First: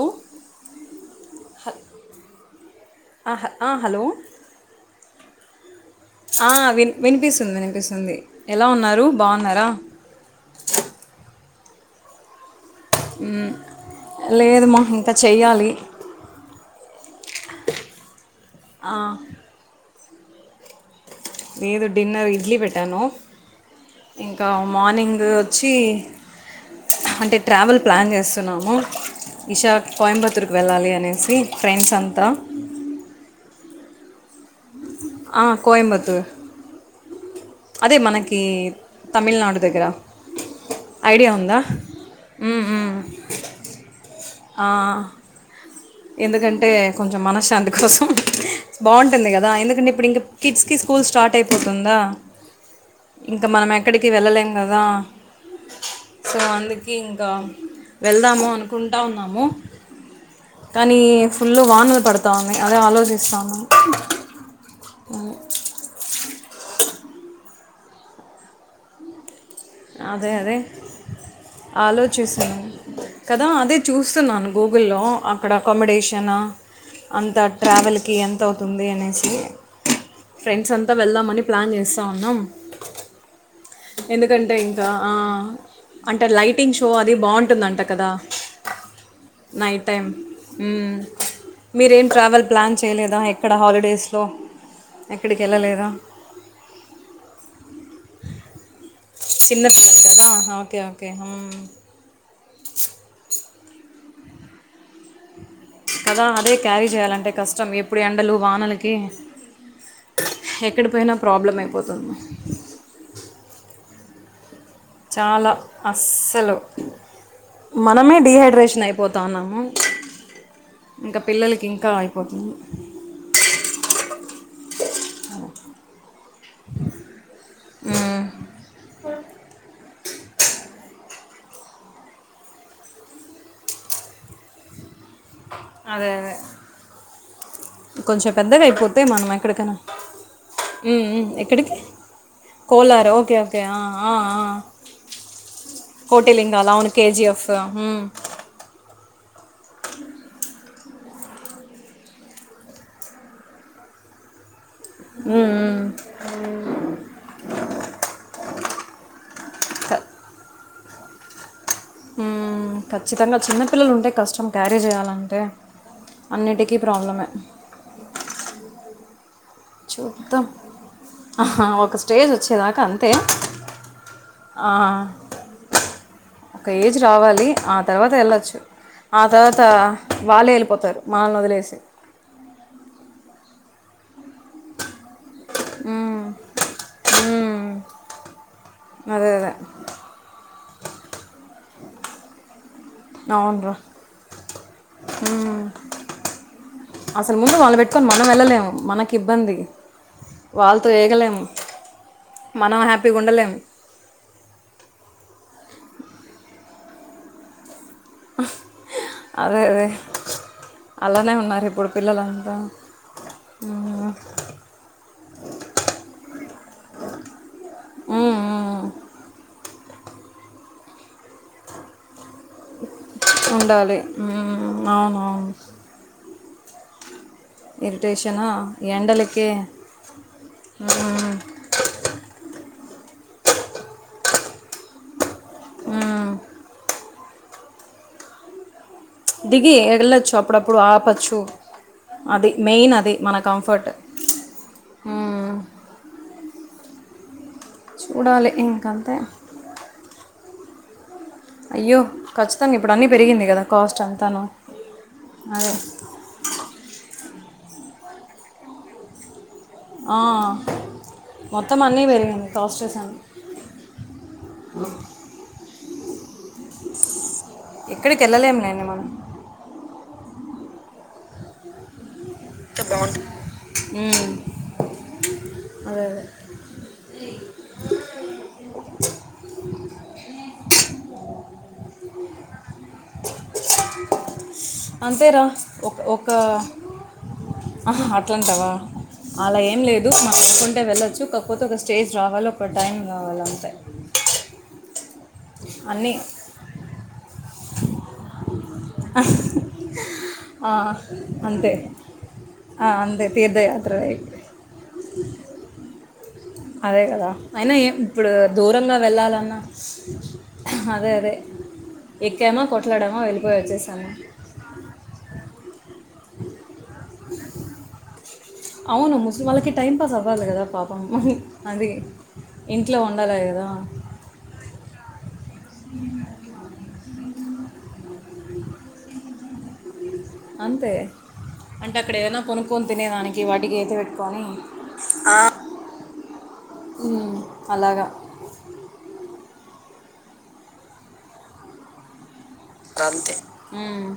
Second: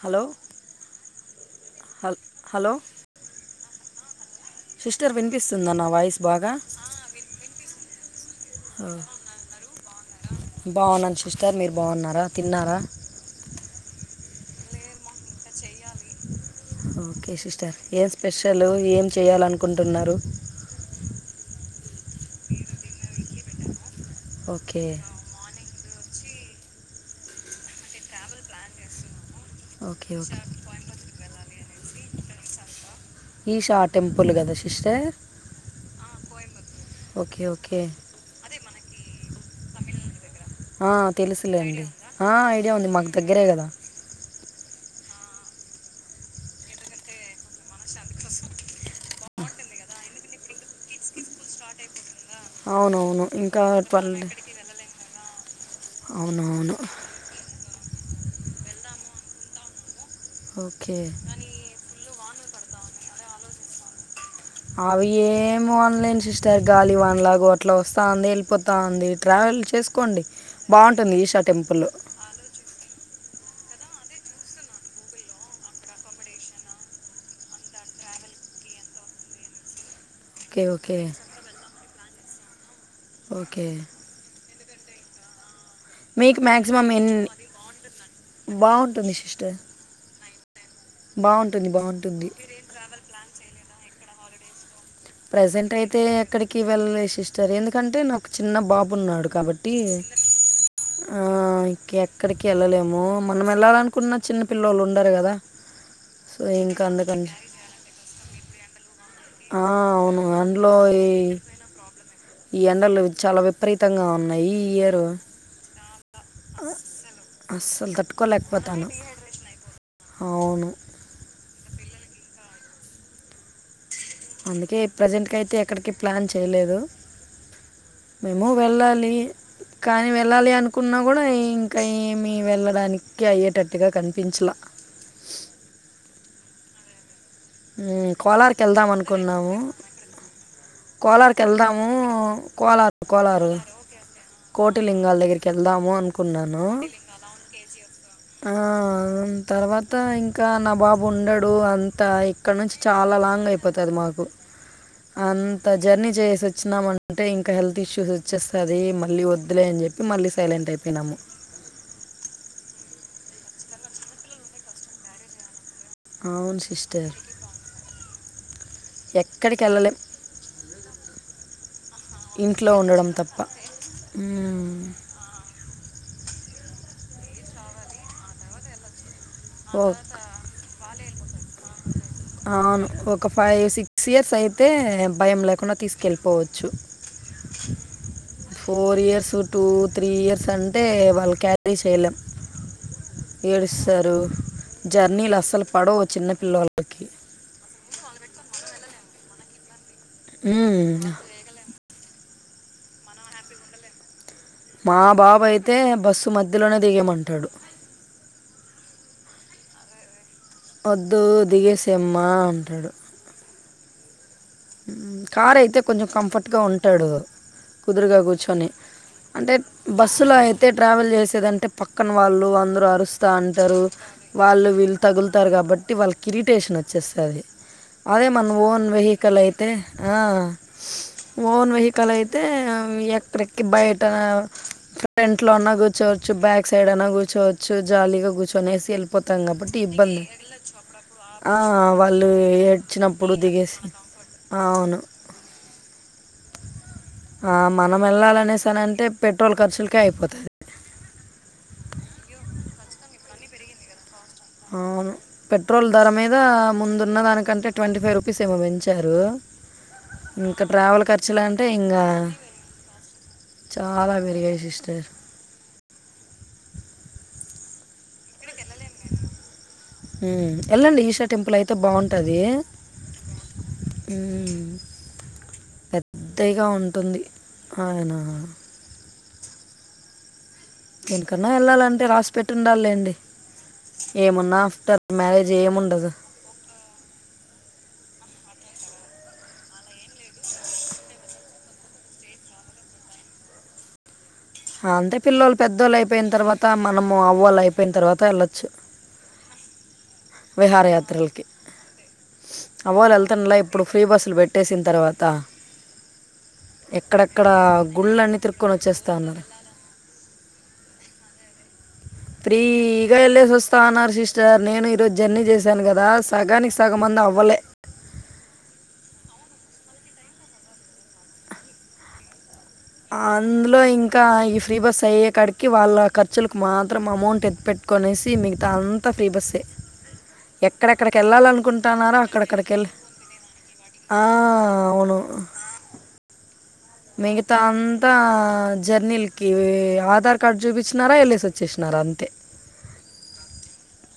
Hello హ hello ఆ హ ఆ హలో సిస్టర్ వినిపిస్తుంద నా వాయిస్ బాగా ఆ విన్ వినిపిస్తుంది వినిపిస్తుంది ఎలా ఉన్నారు బాగున్నారా బాగున్నాను సిస్టర్ మీరు బాగున్నారా తిన్నారా లేదు మా ఇంకా చేయాలి ఓకే సిస్టర్ ఏం స్పెషల్ ఏం చేయాలనుకుంటున్నారు లేదు డిన్నర్ ఇడ్లీ పెట్టాను ఇంకా ఓకే మార్నింగ్ వచ్చి అంటే ట్రావెల్ ప్లాన్ చేస్తున్నాము ఈసారి ఓకే ఓకే కోయంబత్తూర్కి వెళ్ళాలి అనేసి ఫ్రెండ్స్ అంతా ఈషా టెంపుల్ కదా సిస్టర్ ఆ కోయంబత్తూర్ ఓకే ఓకే అదే మనకి తమిళనాడు దగ్గరా తెలుసులేండి మ్మ్, ఐడియా ఉంది మ్మ్. మాకు దగ్గరే కదా ఆ ఎందుకంటే కొంచెం మనశ్శాంతి కోసం బాగుంటుంది కదా ఎందుకంటే ఇప్పుడు ఇంకా కిడ్స్ కి స్కూల్ స్టార్ట్ అయిపోతుందా అవునవును ఇంకా మనం ఎక్కడికి ట్వెల్వ్ వెళ్ళలేం కదా సో అవునవును అందుకి ఇంకా వెళ్దాము అనుకుంటా ఉన్నాము ఓకే కానీ ఫుల్ వానలు పడు తావున్నాయి అదే ఆలోచిస్తా ఉన్నాను అవి ఏమి అనలేని సిస్టర్ గాలి వన్లాగ ఇట్లా వస్తాంది ఏళ్ళిపోతా ఉంది ట్రావెల్ చేసుకోండి అదే అదే బాగుంటుంది ఈశా టెంపుల్ ఆలోచిస్తున్నాను కదా అదే చూస్తున్నాను గూగుల్లో అక్కడ అకామిడేషన అంతా ట్రావెల్కి ఎంత అవుతుంది అనేసి ఓకే ఫ్రెండ్స్ అంతా ఓకే వెళ్దామని ప్లాన్ చేస్తా ఉన్నాం ఓకే ఉంట ఇంకా ఆ అంటే మీకు లైటింగ్ మ్యాక్సిమం షో అది ఎన్ని బాగుంటుందంట కదా బాగుంటుంది సిస్టర్ నైట్ టైం ఉమ్ బాగుంటుంది మీరేం బాగుంటుంది ట్రావెల్ ప్లాన్ చేయలేదా ఎక్కడ హాలిడేస్లో ఎక్కడికి ప్రజెంట్ వెళ్ళలేదా అయితే ఎక్కడికి వెళ్ళలే సిస్టర్ ఎందుకంటే నాకు చిన్న బాబు ఉన్నాడు. చిన్న కాబట్టి పిల్లలు కదా ఓకే ఓకే ఆ మ్మ్. ఓకే ఇక్కడికి వెళ్ళలేము మనం వెళ్ళాలినుకున్న చిన్న పిల్లళ్లు ఉండరు కదా కదా సో అదే ఇంకా క్యారీ అందుకని చేయాలంటే కష్టం ఎప్పుడు ఎండలు, వానలకి ఆ అవును అందులో ఎక్కడ ఈ పోయినా ప్రాబ్లం అయిపోతుంది ఈ ఎండలు చాలా విపరీ రతంగా ఉన్నాయి ఈ ఇయరు చాలా అస్సలు అస్సలు మనమే డిహైడ్రేషన్ తట్టుకోలేకపోతాను అయిపోతా ఉన్నాము అవును ఇంకా పిల్లలకి ఇంకా అయిపోతుంది అందుకే ఎప్ ప్రజెంట్కి అయితే ఎక్కడికి ప్లాన్ చేయలేదు మ్మ్. మేము వెళ్ళాలి కానీ వెళ్ళాలి అనుకున్నా కూడా ఇంకా ఏమి వెళ్ళడానికి అయ్యేటట్టుగా కనిపించలా అదే అదే మ్, కొంచెం కోలార్కి పెద్దగా వెళ్దాం అయిపోతే మనం అనుకున్నాము ఎక్కడికనా ఉమ్ ఉమ్ కోలార్కి ఎక్కడికి వెళ్దాము కోలారు ఓకే ఓకే ఆ ఆ కోటిలింగాల దగ్గరికి వెళ్దాము అనుకున్నాను కోటిలింగాలు అవును కె జి ఎఫ్ ఆ తర్వాత ఇంకా నా బాబు ఉండడు అంతా ఇక్కడ నుంచి చాలా లాంగ్ అయిపోతది మాకు అన్ జర్నీ చేసి వచ్చినామ అంటే ఇంకా హెల్త్ ఇష్యూస్ వచ్చేస్తది మళ్ళీ వద్దులే అని చెప్పి మళ్ళీ సైలెంట్ అయి తినము ఉమ్ ఖచ్చితంగా చిన్నపిల్లలు ఉంటే కష్టం క్యారీ చేయాలంటే అవును అన్నిటికీ సిస్టర్ ప్రాబ్లమే ఎక్కడికి వెళ్ళలేం చుత్తం ఆహా ఒక స్టేజ్ ఇంట్లో వచ్చేదాకా ఉండడం అంతే తప్ప మ్మ్. ఒక ఏజ్ రావాలి ఆ తర్వాత ఏళ్ళొచ్చు ఆ తర్వాత ఒక- వాళ్ళే వెళ్ళిపోతారు. మనల్ని వదిలేసి అవును ఒక ఫైవ్ సిక్స్ ఇయర్స్ అయితే భయం లేకుండా ఉమ్. తీసుకెళ్ళిపోవచ్చు మ్మ్. ఫోర్ అదే ఇయర్స్ అదే టూ, త్రీ ఇయర్స్ అంటే వాళ్ళు క్యారీ చేయలేం. అవునరా ఏడుస్తారు జర్నీలు ఉమ్. అస్సలు పడవు ఓ చిన్న పిల్ల ఓలకి తీకొని మనం వెళ్ళలేము మనకి ఇబ్బంది మ్మ్. వాళ్ళతో ఏగలేము మనం హ్యాపీగా ఉండలేము మా బాబా అయితే బస్సు మధ్యలోనే దిగేయమంటాడు అదే అదే వద్దు అల్లనే ఉన్నారు ఇప్పుడు పిల్లలు దిగేసేమ్మా అంతా అంటాడు కార్ అయితే కొంచెం కంఫర్ట్ గా ఉంటాడు. కుదురుగా ఉమ్, కూర్చొని ఉమ్. అంటే బస్సులో అయితే ట్రావెల్ చేసేదంటే పక్కన వాళ్ళు అందరు అరుస్తా అంటారు ఉండాలి వాళ్ళు ఉమ్, వీళ్ళు తగులుతారు అవునవును కాబట్టి వాళ్ళ ఇరిటేషన్ వచ్చేస్తది అదే ఇరిటేషనా మన ఓన్ వె ఎండలకే అయితే ఆ ఉమ్, ఓన్ వెహికల్ అయితే ఎక్కడెకి బయట ఫ్రంట్ లో అన్నా ఉమ్. కూర్చోవచ్చు బ్యాక్ సైడ్ అనా కూర్ కూచోవచ్చు జాలీగా కూర్చొని ఏసిల్ పోతాం దిగి కాబట్టి ఇబ్బంది వెళ్ళొచ్చు అప్పుడప్పుడు ఆపచ్చు ఆ వాళ్ళు అది మెయిన్ అది ఏడ్చినప్పుడు మన దిగేసి కంఫర్ట్ అవును మ్మ్. ఆ మనం చూడాలి వెళ్ళాలనేసన అంటే ఇంకంతే పెట్రోల్ ఖర్చులకే అయిపోతది. అయ్యో ఖచ్చితంగా ఇప్పుడు అన్నీ పెరిగింది కదా కాస్ట్ అంత అవును పెట్రోల్ ధర మీద ముందున్న దానికంటే ట్వంటీ ఫైవ్ రు ట్రీస్ ఏమో పెంచారు. ఆ, ఇంక ట్రావెల్ ఖర్చులంటే మొత్తం ఇంగా అన్నీ పెరిగింది కాస్ట్ అన్ని చాలా పెరిగాయి సిస్టర్ ఎక్కడికెళ్ళలేమ్ మేమ్ హ్మ్ ఏళ్ళండి ఈషా టెంపులయితే బావుంటది. అంత బాగుంటుంది ఉమ్, హ్మ్ హు అదే అదే పెదైగ ఉంటుంది ఆయన దెనికన్నా ఎళ్ళాలంటే రాసిపెట్టి ఉండాలెండి అంతేరా ఒ ఏముండదు ఒక ఆహా తింటవా అలా ఏం లేదు మనం అనుకుంటే వెళ్ళొచ్చు కాక్పోతే ఒక స్టేజ్ రావాలి ఒక టైం కావాలి అంతే అంతే పిల్లోల్ పెద్దోళ్ అన్నీ అయిపోయిన్ తర్వాత మనము అవ్వల్ అయిపోయిన్ తర్వాత ఎళ్ళొచ్చు. ఆ అంతే ఆ, అమ్మవాల్ అంతే ఎళ్తుండ్లే ఇప్పుడు ఫ్రీ తీర్థయాత్ర బస్సులు పెట్టేసిన తర్వాత అదే కదా ఎక్కడెక్కడ అయినా ఏం ఇప్పుడు గుళ్ళన్నీ తిరుక్కొని దూరంగ వచ్చేస్తా ఉన్నారు వెళ్ళాలన్నా అదే అదే ఎక్కామా ఫ్రీగా కొట్లాడామా ఎళ్లేేసి వెళ్ళిపోయి వస్తా వచ్చేసాము అన్నార్ సిస్టర్ నేను ఈరోజు జర్నీ చేస్ చెప్పాన్ గదా సగానికి సగం మంది అవ్వలే అవును ముస్లిం వాళ్ళకి టైం పాస్ అవ్వాలి గదా పాపం అందుకే అందులో ఇంకా ఈ ఫ్రీ బస్ అయ్యే కాడికి వాళ్ళ ఖర్చుల్కు మాత్రం అమౌంట్ ఎత్ పెట్ కొనేసి మిగ్తా అంతా ఫ్రీ బస్సే అంతే ఎక్కడెక్కడికి అంటే అక్కడ ఎళ్ళాలనుకుంటున్నారో ఏదైనా అక్కడక్కడికి ఎళ్ కొనుక్కొని తినేదానికి వాటికి అయితే ఆ పెట్టుకొని అవును ఆ, ఉమ్, మిగతా అలాగా అంతా జర్నీల్కి ఆధార్ కార్డు చూపించినారా ఎళ్ళేసి వచ్చేసినారా అంతే గంతే మ్మ్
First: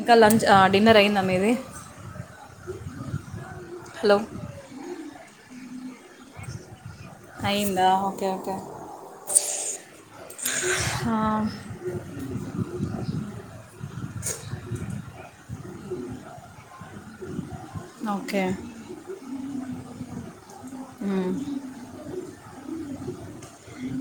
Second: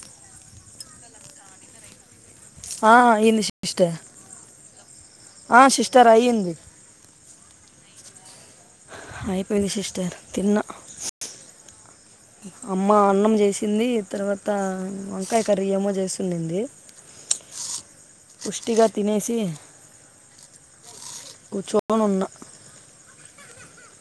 ఇంకా లంచ్ ఆ డిన్నర్ అయిందా మీది ఆ అయింది సిస్టర్ హలో ఆ సిస్టర్ అయింది. అయిందా ఓకే ఓకే అయిపోయింది సిస్టర్ తిన్నా ఆ, అమ్మ అన్నం చేసింది తర్వాత వంకాయ కర్రీ ఈయమ్మ చేస్ వండింది. ఓకే సుష్టిగ తినేసి మ్మ్. కూర్చోనున్న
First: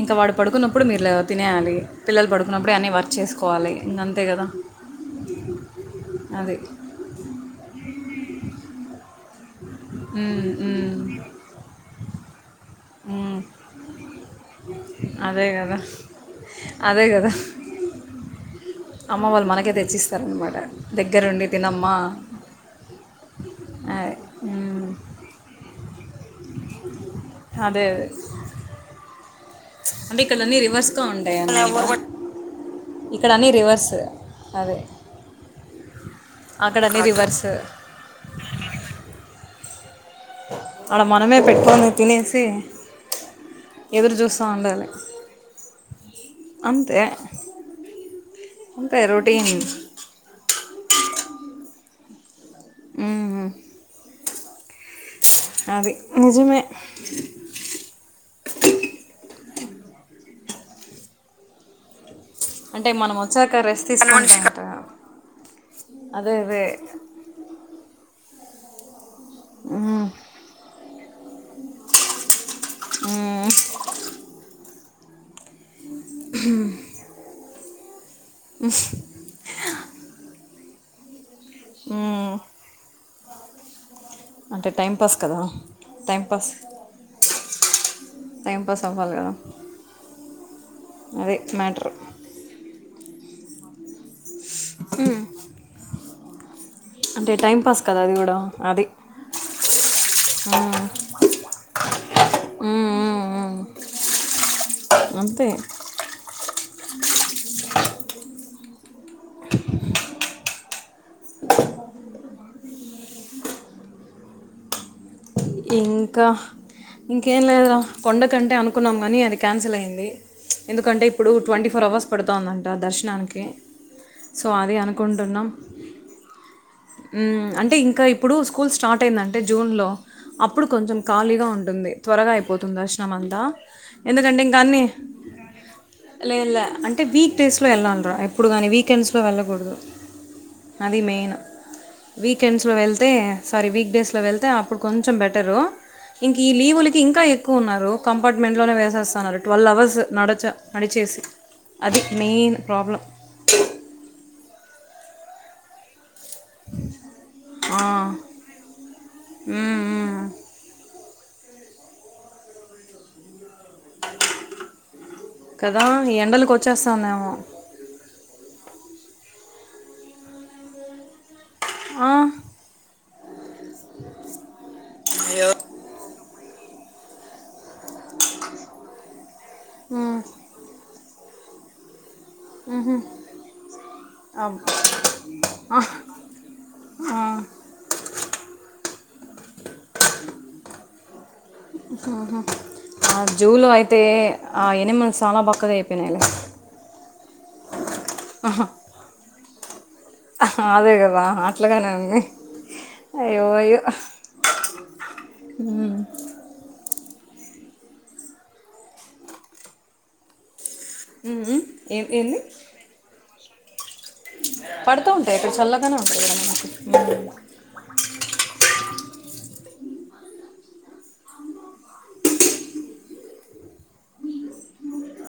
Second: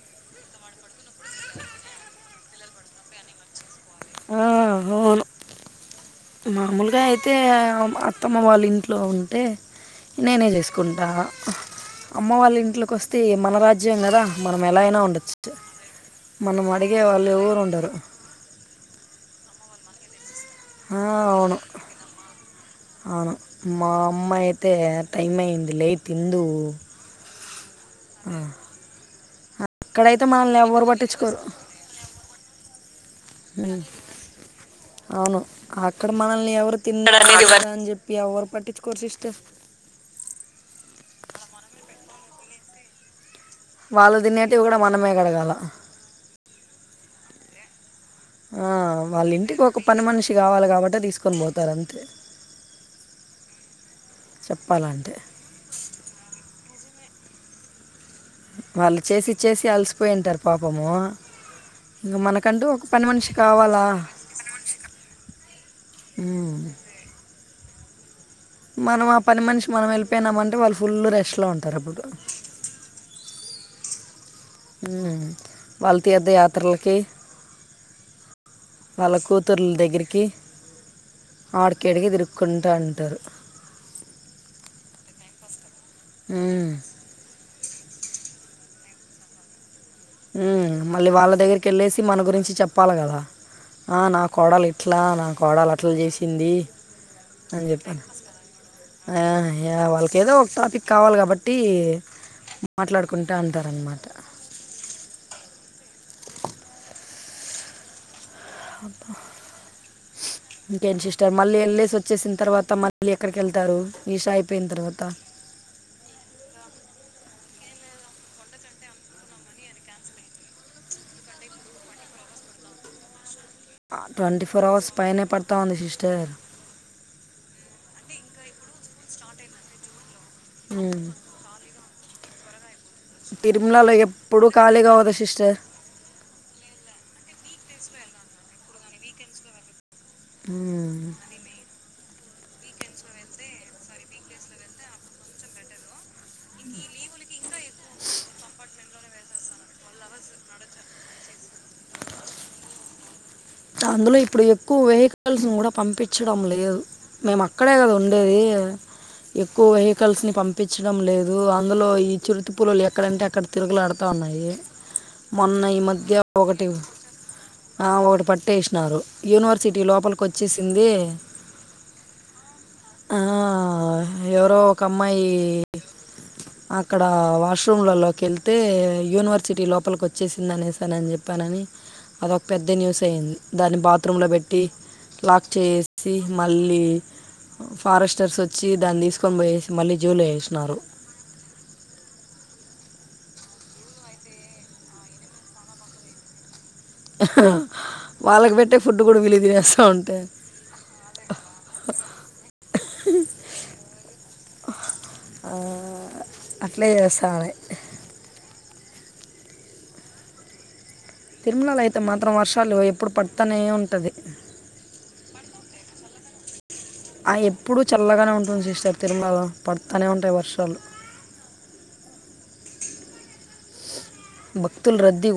ఇంకా వాడు పడుకున్నప్పుడు మెల్లగా తినేయాలి పిల్లలు పడుకున్నప్పుడే అన్నీ వర్క్ చేసుకోవాలి. ఇంకంతే ఆ కదా అవును అది మాములుగ అయితే అత్తమ్మ వాళ్ళ ఇంట్లో ఉంటే ఉమ్, నేనే ఉమ్, చేసుకుంటా అమ్మ వాళ్ళ ఇ ఇంట్లో కొస్తే ఉమ్, మన రాజ్యమే గా అదే గదా మనం అడిగే అదే వాళ్ళు గదా ఎవరు ఉండరు అమ్మ వాళ్ళు మనకే తెచ్చిస్తరు. అవును అవును మా అదే అమ్మ అయితే ఉమ్, టైం అయింది లే అదే [inaudible] "ఆ, అంటే అక్కడైతే ఇక్కడన్నీ మనల్ని ఎవరు రివర్స్గా ఉంటయి పట్టించుకోరు ఇక్కడ అన్ని "ఉమ్, రివర్స్ అదే అవును అక్కడ మనల్ని ఎవరు అక్కడ తి అన్నీ తిన్నార రివర్స్ లేదా అని జేప్పి ఎవరు పట్టించుకోరు సిస్టర్ అడ మనమే పెట్టుకొని తినేసి ఎదురు వాళ్ళు జూస్త తినేటివి కూడా ఉండాలి మనమే కడగాల అంతే ఆ అంతే వాళ్ల ఇంటికి రొటీన్ ఒక పని మనిషి కావాలి గాబట్టి తీసుకొని బోతారు అంతే ఉహూ చెప్పాలంటే అది నిజమే చు చూ పాపమూ అంటే మనం వచ్చాక రెస్ట్ తీసుకుంటాం గదా అదే అదే "ఉమ్, మనవప్ పని మనిషి మనం ఉమ్, ఏళ్ళిపోయినామంటే వాళ్లు ఫుల్ రెస్ట్ లో ఉంటారు అప్పుడు ఉమ్, ఉమ్మ్ వాళ్ తీర్థయాత్రలకి వాళ్ల కూతుర్లా దేగ్గరికి ఆడికిడికి ఉమ్. తిరుకుంటా ఉంటారు అంటే టైం పాస్ కదా టైం పాస్ ఉమ్. టైం పాస్ అవ్వాలి గదా ఉమ్మ్ మళ్లీ వాళ్ల దగ్గరికేళ్ళేసి మన గురించి చెప్పాల గదా ఆ నాక్ కోడలు ఇట్లా నా కోడలట్లా జేసింది అంటే టైం పాస్ కదా అది గూడ అది ఆ యా వాళ్లకేదో ఒక ఉమ్, టాపిక్ కావాలి గాబట్టి ఉమ్, ఉమ్, మాట్లాడుకుంట ఉమ్. అంటారన్నమాట అంతే హబా హూ ఇంకేం సిస్టర్ మళ్లీ ఏళ్లేసి వచ్చేసిన్ తర్వాత మళ్లీ ఎక్కడికి వెళ్తారు నిషా అయిపోయిన్ తర్వాత ఇంకా ఇంకేం లేదురా కొండకంటే అనుకున్నాం గానీ అది క్యాన్సిల్ అయ్యింది మ్చ్ ఎందుకంటే ఇప్పుడు ట్వంటీ ఫోర్ అవర్స్ పెడుతుందంట దర్శనానికి ట్వంటీ సో ఫోర్ అది అవర్స్ పైనే పడతా ఉంది సిస్టర్ ఉమ్మ్ అంటే ఇంకా ఇప్పుడు స్కూల్ స్టార్ట్ అయిందం అంటే జూన్ లో అప్పుడు కొంచెం ఖాళీగా ఉంటుంది త్వరగా అయిపోతుంది అష్ ఆమె అన్నద తిరుమలలో ఎందుకంటే ఎప్పుడు ఇంకా అన్నీ ఖాళీగా అవుతుంది సిస్టర్ లేలే అంటే వీక్ డేస్ లో వెళ్ళరా ఎప్పుడు గానీ వీకెండ్స్ లో వెళ్లగుడదు ఉమ్మ్ వీకెండ్స్లో వెళ్తే సారీ వీక్ డేస్లో వెళ్తే అప్పుడు కొంచెం బెటరు ఇంక ఈ లీవులకి ఇంకా ఎక్కువ ఉన్నారు కంపార్ట్మెంట్ లోనే వేసేస్తున్నారు ట్వెల్వ్ అవర్స్ నడచ నడిచి చేసి అది మెయిన్ ప్రాబ్లమ్ అందులో ఇప్పుడు ఎక్కువ వెహికల్స్ గూడ పంపించ్ పిచ్చడం లేదు మేము అక్కడే ఆ! గదా ఉండేది ఎక్కువ హ్మ్. వెహికల్స్ హ్మ్. ని పంపించడం లేదు అందులో ఈ చిరుత పులులు ఎక్కడంటే అక్కడ తిరుగులడతూ ఉన్నాయి మొన్న ఈ కదా! మధ్య ఒకటి ఎండలకొచ్చేస్తాందేమో. ఆ ఒకటి పట్టి ఏశినారు యూనివర్సిటీ లోపలికి వచ్చేసింది ఆహ్ ఆ ఎవరో ఒక అమ్మాయి అయ్యో అక్కడ వాష్ రూమ్లలోకి వెళ్తే యూనివర్సిటీ లోపలికి ఉమ్, వచ్చేసిందనేసానునని జేప్పానని అదొక్ పెద్ద ఉహు, న్యూస్ అయ్యింద్ దాన్ని బాత్రూమ్లో అబ్- పెట్టి లాక్ ఆ, చేసి మళ్ళీ ఆ, ఫారెస్టర్స్ వచ్చి దాన్ని తీసుకొని పోయేసి మళ్ళీ జూలో వేసినారు ఉహు ఆ జూలో అయితే ఆ ఎయానిమల్ చాలా బక్కగయిపోయినైలే వాళ్ళక్ వేట్టే ఫుడ్ కూడా విలు తినేస్తా ఉంట్ అదే కదా అట్లాగానే ఉంది అయోఅయో అట్లే చేస్తన్నాయి ఉమ్, ఉమ్, తిరుమలలు అయితే ఏ- మాత్రం వర్షాలు ఎప్పుడు పడుతానే ఉంటది పడుతా ఉంటాయి ఇక్కడ చల్లగానే ఉంటుంది మాకు ఆ ఎప్పుడు చల్లగానే ఉంటుంది సిస్టర్ తిరుమలలో పడ్తానే ఉంటాయి వర్షాలు భక్తుల్ రద్దీ ఉ